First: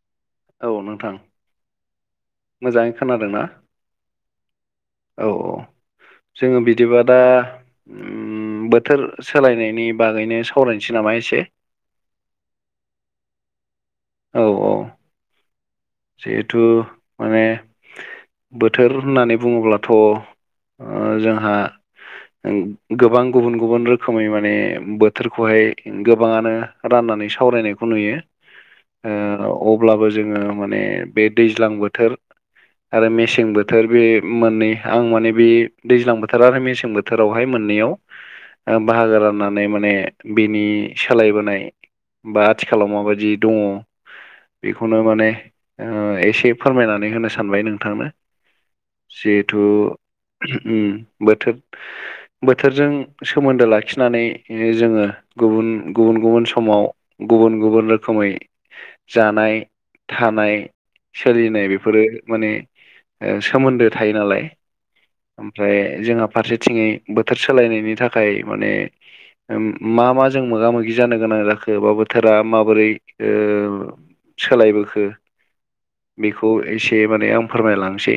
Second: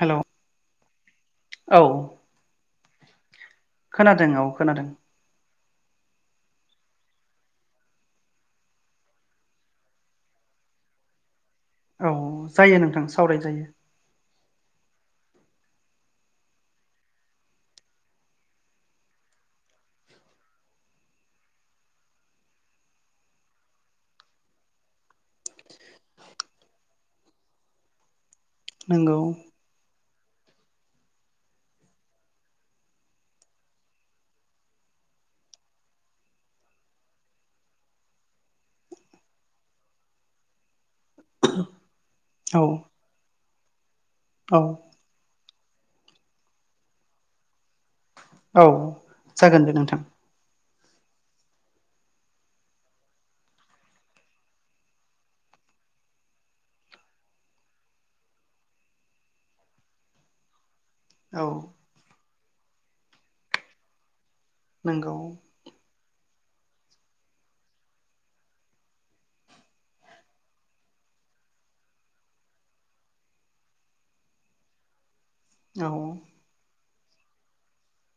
हेल'। औ नोंथां मोजाङै खोनादों ना। खोनादों औ खोनादों। औ औ जोङो बिदिबा दा उम बोथोर सोलायनायनि बागैनो सावरायनोसै नामा एसे। औ जायो नोंथां सावराय जायो। औ औ। जिहेथु माने बोथोर होननानै बुङोब्लाथ' जोंहा ओं गोबां गुबुन गुबुन रोखोमै माने बोथोरखौहाय गोबाङानो राननानै सावरायनायखौ नुयो। नंगौ अब्लाबो जोङो माने बे दैज्लां बोथोर आरो मेसें बोथोर बे मोननै आं माने बे दैज्लां बोथोर आरो मेसें बोथ बोथोरावहाय मोननैयाव ओ बाहागो राननानै माने बिनि सालायबोनाय बा औ आथिखालाव माबायदि दङ। औ बेखौनो माने ओ एसे फोरमायनानै होनो सानबाय नोंथांनो। औ जिहेथु जागोन दे नोंथां उम बोथोर बोथोरजों सोमोन्दो लाखिनानै नो जोङो गुबुन गुबुन गुबुन समाव गुबुन गुबुन रोखोमै। जानाय थानाय औ सोलिनाय बेफोरो माने ओ सोमोन्दो थायो नालाय। नोंगौ। ओमफ्राय जोङा फारसेथिङै बोथोर सोलायनायनि थाखाय माने मा मा जों मोगा मोगि जानो गोनां जाखो बा बोथोरा माबोरै ओ सोलायबोखो। औ। इखौ एसे माने आं फोरमालांसै।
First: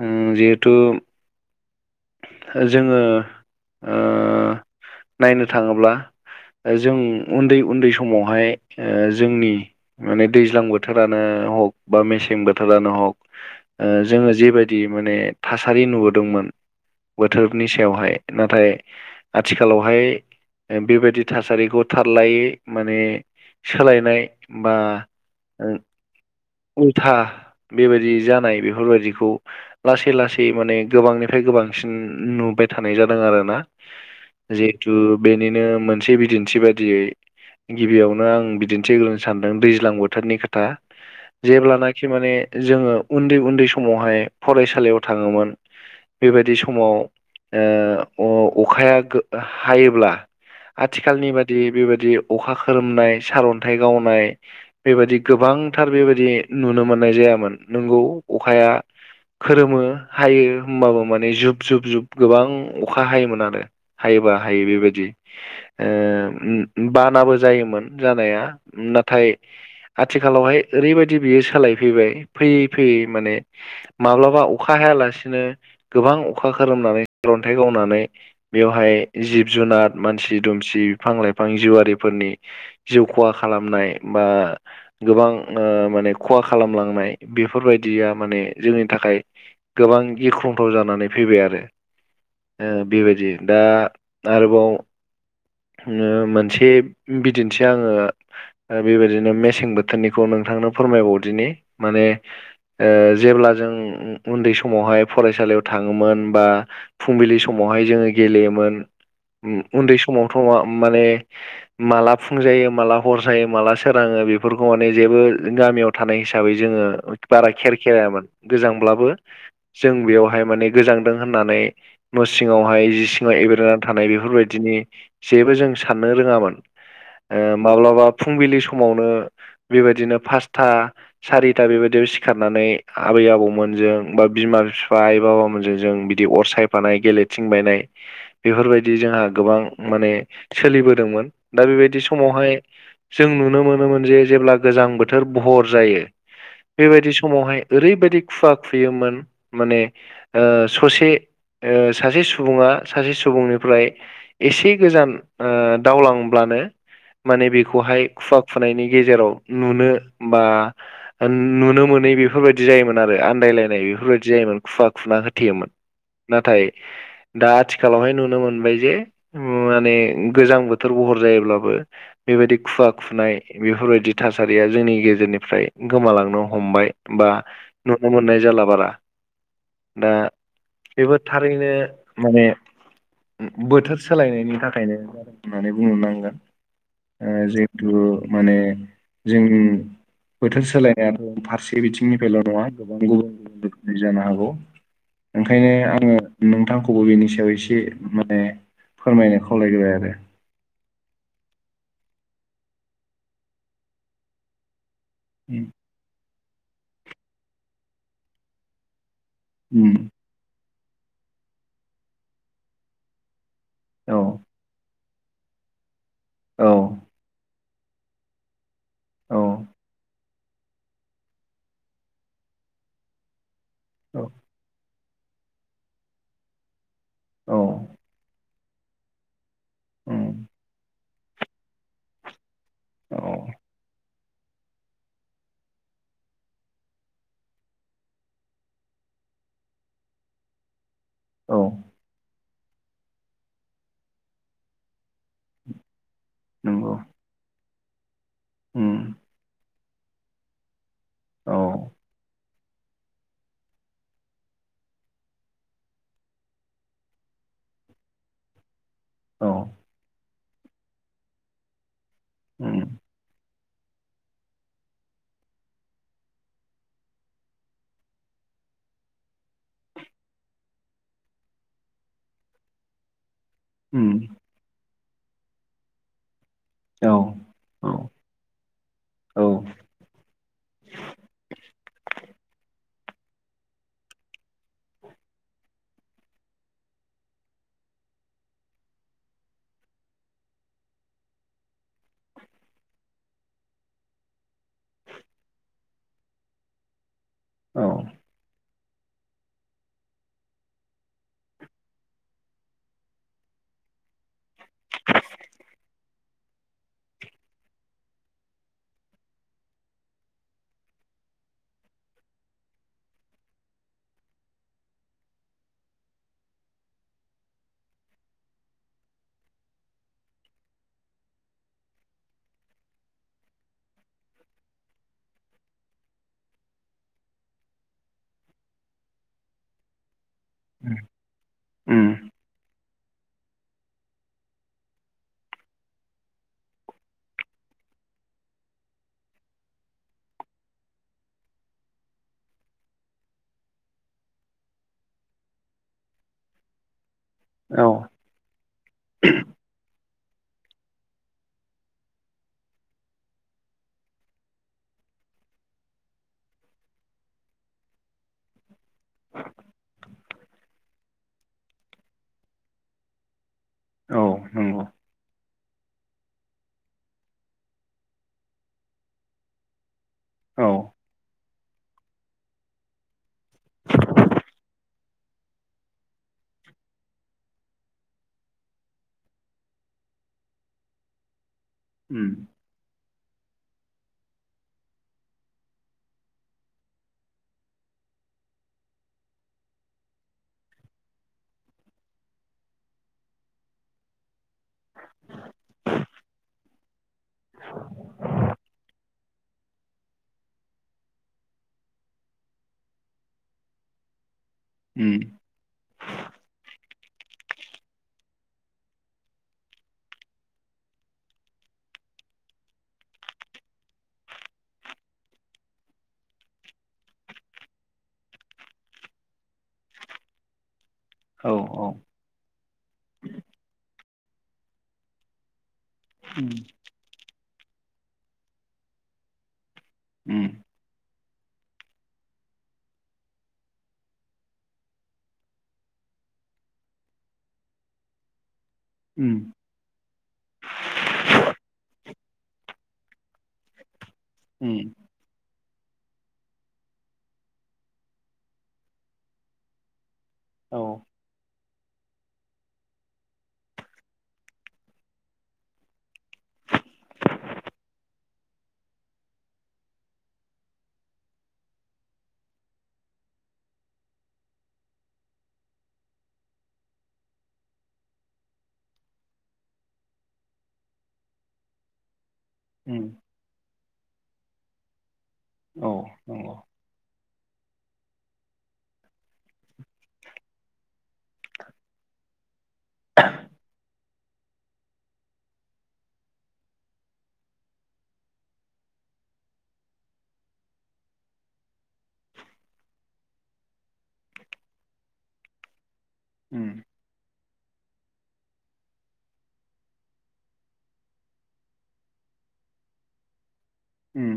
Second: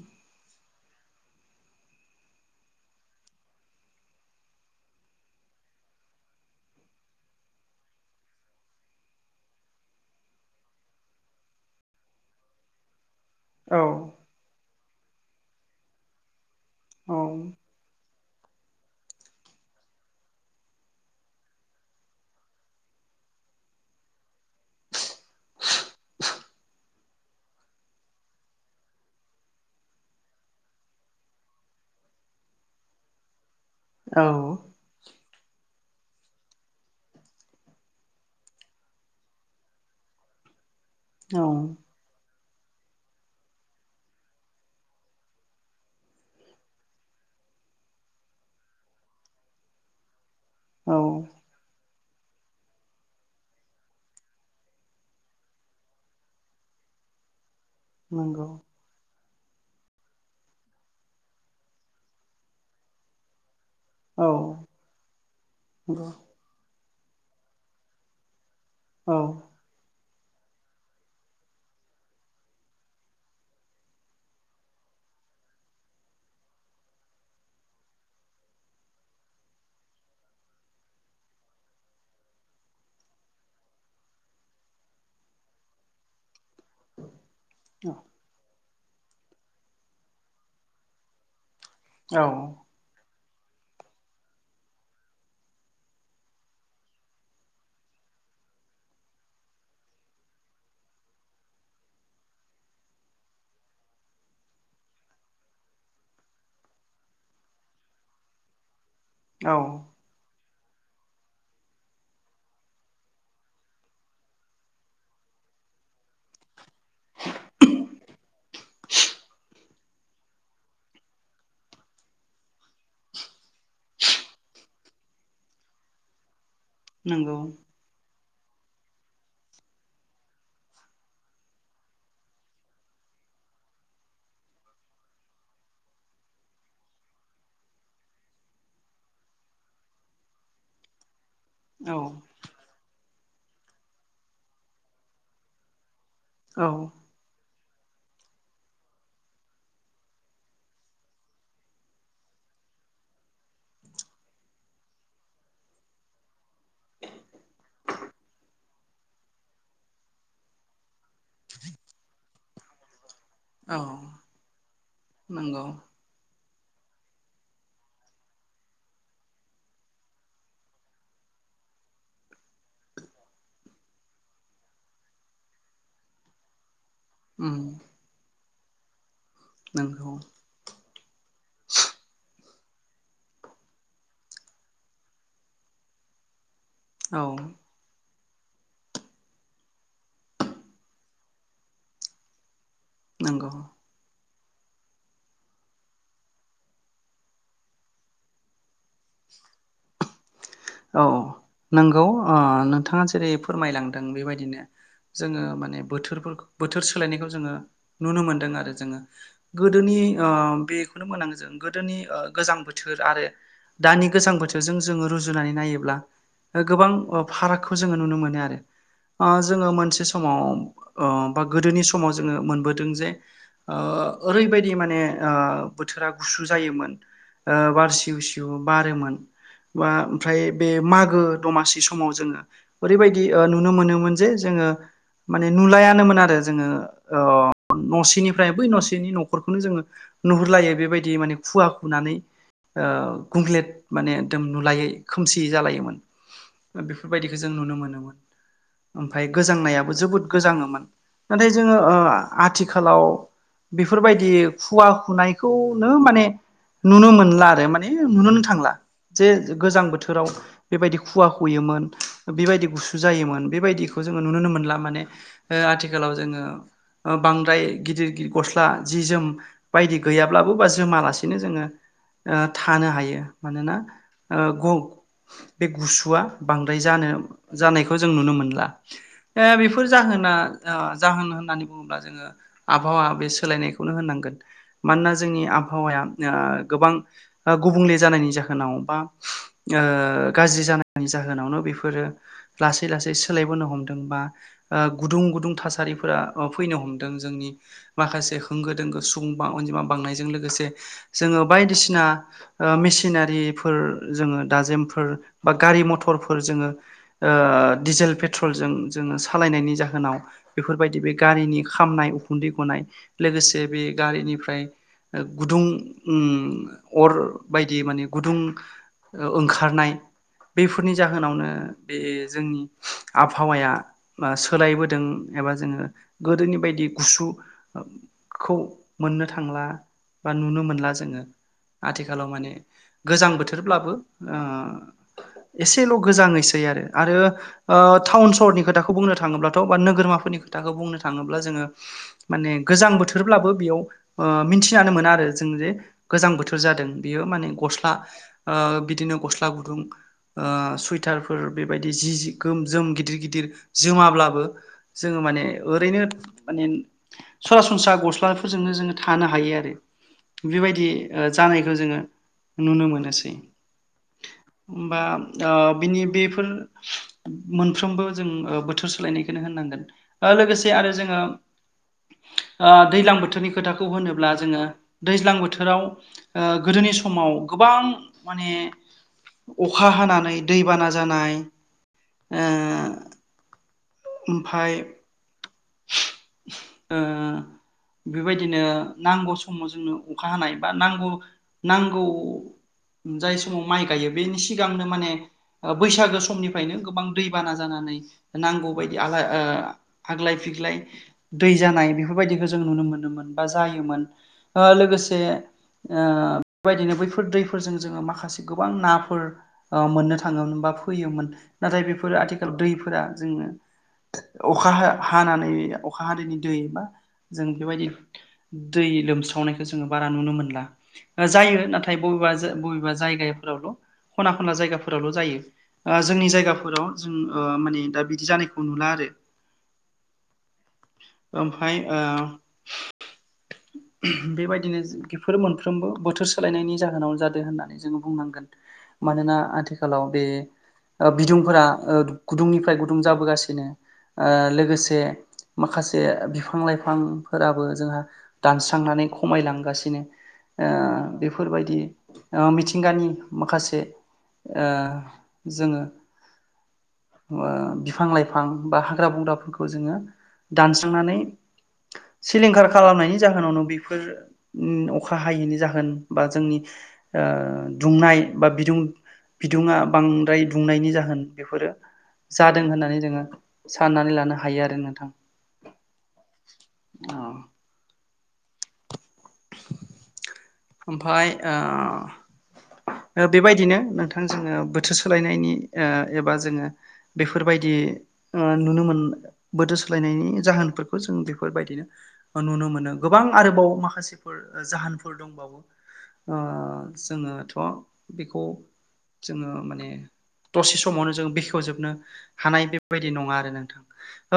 ओ जिहेथु जोङो ओ नायनो थाङोब्ला जों उन्दै उन्दै समावहाय जोंनि माने दैज्लां बोथोरानो हग बा मेसें बोथोरानो हक औ जोङो जेबायदि माने थासारि नुबोदोंमोन। औ बोथोरनि सायावहाय। नाथाय आथिखालावहाय ओ बे बायदि थासारिखौ थारलायै माने सोलायनाय बा ओ उम। था बेबायदि जानाय बेफोरबायदिखौ लासै लासै माने गोबांनिफ्राय गोबांसिन नुबाय थानाय जादों आरो ना। औ जिहेथु बेनिनो मोनसे बिदिन्थि बादियै गिबियावनो आं बिदिन्थि होनो सानदों दैज्लां बोथोरनि खोथा औ जेब्लाना खि माने जोङो उन्दै उन्दै समावहाय फरायसालियाव थाङोमोन। बेबायदि समाव ओ अ अखाया गो हायोब्ला औ आथिखालनि बादि बेबादि अखा खोरोमनाय सारन्थाइ गावनाय बेबायदि गोबांथार बेबायदि नुनो मोननाय जायामोन। नोंगौ नंगौ अखाया खोरोमो हायो होम्बाबो माने जुब जुब जुब गोबां अखा हायोमोन आरो। हायोबा औ हायो बेबायदि ओ नंगौ उम बानाबो जायोमोन जानाया। औ नथाइ आथिखालावहाय ओरैबायदि बियो सोलायफैबाय फैयै फैयै माने माब्लाबा अखा हायालासिनो गोबां अखा खोरोमनानै सारन्थाइ गावनानै बेवहाय जिब-जुनार मानसि दुमसि बिफां लाइफां जिउआरिफोरनि जिउ खहा खालामनाय बा गोबां ओ माने खहा खालामलांनाय बेफोरबायदिया माने जोंनि थाखाय गोबां गिख्रंथाव जानानै फैबाय आरो। औ। ओ बेबायदि दा आरोबाव ओ मोनसे बिदि थि आङो ओ बेबायदिनो मेसें बोथोरनिखौ नोंथांनो फोरमायबावदिनि माने ओ जेब्ला जों उम उन्दै समावहाय फरायसालियाव थाङोमोन बा फुंबिलि समावहाय जोङो गेलेयोमोन। औ उम उन्दै समावथ' मा माने मालाब फुं जायो माला हर जायो माला सोराङो बेफोरखौ माने जेबो गामियाव थानाय हिसाबै जोङो बारा खेर खेरामोन गोजांब्लाबो जों बेयावहाय माने गोजांदों होननानै न' सिङावहाय जि सिङाव एब्रेनानै थानाय बेफोरबायदिनि जेबो जों साननो रोङामोन। नंगौ ओ माब्लाबा फुंबिलि समावनो बेबायदिनो पास्था सारिथा बेबायदियाव सिखारनानै आबै आबौमोनजों बा बिमा बिफा आइ बाबामोनजों जों बिद बिदि अर सायफानाय गेलेथिंबायनाय बेफोरबायदि जोंहा गोबां माने सोलिबोदोंमोन। दा औ बेबायदि समावहाय जों नुनो मोनोमोन जे जेब्ला गोजां बोथोर भहर जायो। औ बेबायदि समावहाय ओरैबायदि खुवा खुयोमोन माने ओ ससे ओ सासे सुबुङा सासे सुबुंनिफ्राय एसे गोजान ओ दावलां ब्लानो माने बेखौहाय खुवा खुनायनि गेजेराव नुनो बा ओन नुनो मोनै बेफोरबायदि जायोमोन आरो आन औ बायलायनाय बेफोरबायदि जायोमोन खुवा खुना नंगौ होथेयोमोन। नाथाय दा आथिखालावहाय नुनो मोनबाय जे उम माने गोजां बोथोर बहर जायोब्लाबो बेबायदि खुवा खुनाय बेफोरबायदि थासारिया जोंनि गेजेरनिफ्राय गोमालांनो हमबाय। बा उम नुनो मोननाय जाला बारा। दा नंगौ बेबो थारैनो माने बोथोर सोलायनायनि थाखायनो माने बुंनो नांगोन औ ओ जे दु माने जोंनि बोथोर सोलायनायाबो फारसे बिथिंनिफायल' नङा गोबां गुबुन नंगौ गुबुन बिदि जानो हागौ ओंखायनो आङो नोंथांखौबो बेनि सायाव एसे माने फोरमायनो खावलायग्रोबाय आरो। औ नंगौ ओ नोंथाङा जेरै फोरमायलांदों बेबायदिनो जोङो माने बोथोरफोरखो बोथोर सोलायनायखौ जोङो नुनो मोन्दों आरो जोङो। गोदोनि उम बेखौनो मोनांगो जों गोदोनि गोजां बोथोर आरो दानि औ गोजां बोथोरजों जोङो रुजुनानै नायोब्ला औ गोबां फारागखौ जोङो नुनो मोनो आरो औ जोङो मोनसे समाव बा गोदोनि समाव जोङो मोनबोदों जे ओ औ ओरैबायदि माने ओ बोथोरा गुसु जायोमोन औ ओ बार सिव सिव जु बारोमोन बा ओमफ्राय उम बे मागो दमासि समाव जोङो। औ ओरैबायदि नुनो मोनोमोन जे जोङो माने नुलायानोमोन आरो जोङो ओअ न'सेनिफ्राय बै न'सेनि न'खरखौनो जोङो नुहुरलायो बेबायदि माने औ खुवा खुनानै गुंग्लेट माने एकदम नुलायै खोमसियै जालायोमोन नंगौ बेफोरबायदिखो जों नुनो मोनोमोन उम ओमफाय गोजांनायाबो जोबोद गोजाङोमोन। नाथाय औ जोङो आथिखालाव बेफोरबायदि खुवा खुनायखौनो माने नुनो मोनला आरो माने नुनो थांला जे औ गोजां बोथोराव बेबायदि खुवा खुयोमोन बेबायदि उम गुसु जायोमोन बेबायदिखौ जोङो नुोननो मोनला माने आथिखालाव जोङो बांद्राय गिदिर गिदिर गस्ला जि जोम बायदि गैयाब्लाबो बा जोमालासेनो जोङो थानो हायो मानोना उम ओ ग बे गुसुआ बांद्राय जानो औ जानायखौ जों नुनो मोनला औ बेफोर जाहोना जाहोन होननानै बुङोब्ला जोङो आबहावा बे सोलायनायखौनो होनांगोन मानोना जोंनि आबहावाया गोबां गुबुंले जानायनि जाहोनाव बा गाज्रि जानायनि जाहोनावनो बेफोरो लासै लासै सोलायबोनो हमदों बा गुदुं गुदुं थासारिफोरा फैनो हमदों जोंनि औ माखासे ोंगो सुबुं अनजिमा बांनायजों लोगोसे जोङो बायदिसिना मेसिनारिफोर जोङो दाजेमफोर बा गारि मथरफोर जोङो डिजेल पेट्रलजों जोङो सालायनायनि जाहोनाव बेफोरबायदि बे गारिनि खामनाय उखुन्दै गनाय लोगोसे बे गारिनिफ्राय गुदुं उम अर बायदि माने गुदुं ओंखारनाय बेफोरनि जाहोनावनो बे जोंनि आबहावाया सोलायबोदों एबा जोङो गोदोनि बायदि गुसु खौ मोननो थांला बा नुनो उम मोनला जोङो आथिखालाव माने गोजां बोथोरब्लाबो एसेल' गोजाङसै आरो आरो टाउन सहरनि खोथाखौ बुंनो थाङोब्लाथ' बा नोगोरमाफोरनि खोथाखौ बुंनो थाङोब्ला जोङो माने गोजां बोथोरब्लाबो बेयाव मिथिानो मोना आरो जों जे गोजां बोथोर फोर जादों बेयो माने औ गस्ला बिदिनो गस्ला गुदुं सुइटारफोर बेबायदि जि गोम जोम गिदिर गिदिर जोमाब्लाबो जोङो माने ओरैनो माने सरासनस्रा गस्लाफोरजोंनो जोङो थानो हायो आरो बेबायदि जानायखौ जोङो नुनो मोनोसै औ नंगौ हबा बिनि बेफोर मोनफ्रोमबो जों बोथोर सोलायनायखौनो होननांगोन लोगोसे आरो औ जोङो दैज्लां बोथोरनि खोथाखौ होनोब्ला जोङो दैज्लां बोथोराव ओ गोदोनि समाव गोबां माने अखा हानानै दैबाना जानाय उम ओमफफ्राय उम बेबायदिनो नांगौ समाव जोंनो अखा हानाय बा नांगौ नांगौ जाय समाव माइ गायो बेनि सिगांनो माने बैसागो समनिफ्रायनो गोबां दै बाना जानानै नांगौ बायदि आलाय ओ आग्लाय फि- ग्लाय दै जानाय बेफोरबायदिखौ जों नुनो मोनोमोन बा जायोमोन। ओ लोगोसे उम ओ बेबायदिनो बैफोर दैफोरजों जोङो माखासे गोबां नाफोर ओ मोननो थाङोमोन बा फैयोमोन नाथाय बेफोरो आथिखाल दैफोरा जोंनो अखा हा-हानानै अखा हादैनि दै बा जों बेबायदि दै लोमस्रावनायखौ जोङो बारा नुनो मोनला। औ जायो नाथाय बबेबा बबेबा जायगाफोरावल' खना-खनला जायगाफोरावल' जायो। ओ जोंनि उम जायगाफोराव जों ओ माने दा बिदि जानायखौ नुला आरो उम ओमफाय ओ बेबायदिनो बेफोर मोनफ्रोमबो बोथोर सोलायनायनि जाहोनावनो जादों होननानै जोङो बुंनांगोन। मानोना उम आथिखालाव बे ओ बिदुंफोरा ओ गुदुंनिफ्राय गुदुं जाबोगासिनो ओ उम लोगोसे माखासे बिफां-लाइफांफोराबो जोंहा दानस्रांनानै खमायलांगासिनो ओ औ बे- फोरबायदि ओ मिथिंगानि माखासे ओ जोङो ओ बिफां-लाइफां बा हाग्रा बंग्राफोरखौ खौ जोङो दानस्रांनानै सिलिंखार खालामनायनि जाहोनावनो बेफोर उम अखा हायैनि जाहोन बा जोंनि ओ दुंनाय बा बिदुं बिदुङा बांद्राय दुंनायनि जाहोन बेफोरो जादों होननानै उम जोङो साननानै लानो हायो आरो नोंथां। औ नंगौ औ ओमफाय ओ बेबायदिनो नोंथां जोङो बोथोर सोलायनायनि ओ एबा जोङो बेफोरबायदि नुनो मोन बोथोर सोलायनायनि जाहोनफोरखौ जों बेफोरबायदिनो नुनो मोनो गोबां आरोबाव माखासेफोर जाहोनफोर दंबावो। ओ उम जोङोथ' बेखौ जोङो माने दसे समावनो जों बेखेवजोबनो हानाय बेफोरबायदि नङा आरो नोंथां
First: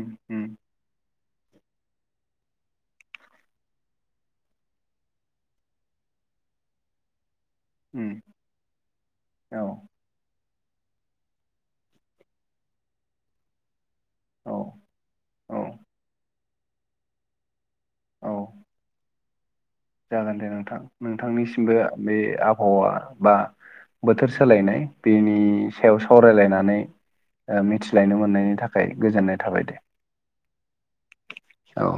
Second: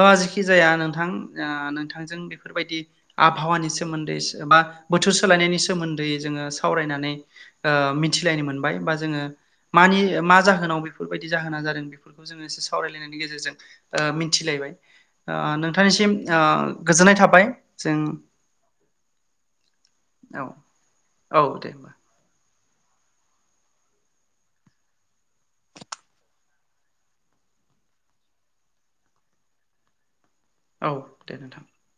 ओ जेखि उम जाय नोंथां ओ नोंथांजों बेफोरबायदि आबहावानि सोमोन्दै बा बोथोर सोलायनायनि सोमोन्दै जोङो सावरायनानै ओ उम मिथिलायनो मोनबाय बा जोङो औ मानि मा जाहोनाव बेफोरबायदि जाहोना जादों बेफोर- खौ जोङो एसे सावरायलायनायनि गेजेरजों ओ औ मोनथिलायबाय। ओ औ नोंथांनिसिम ओ गोजोननाय थाबाय। जों औ जागोन औ दे नोंथां औ दे नोंथांनिसिमबो होमबा बे आबहावा बा बोथोर सोलायनाय बेनि सायाव सावरायलायनानै ओ मिथिलायनो मोननायनि थाखाय गोजोननाय थाबाय दे। औ दे नोंथां औ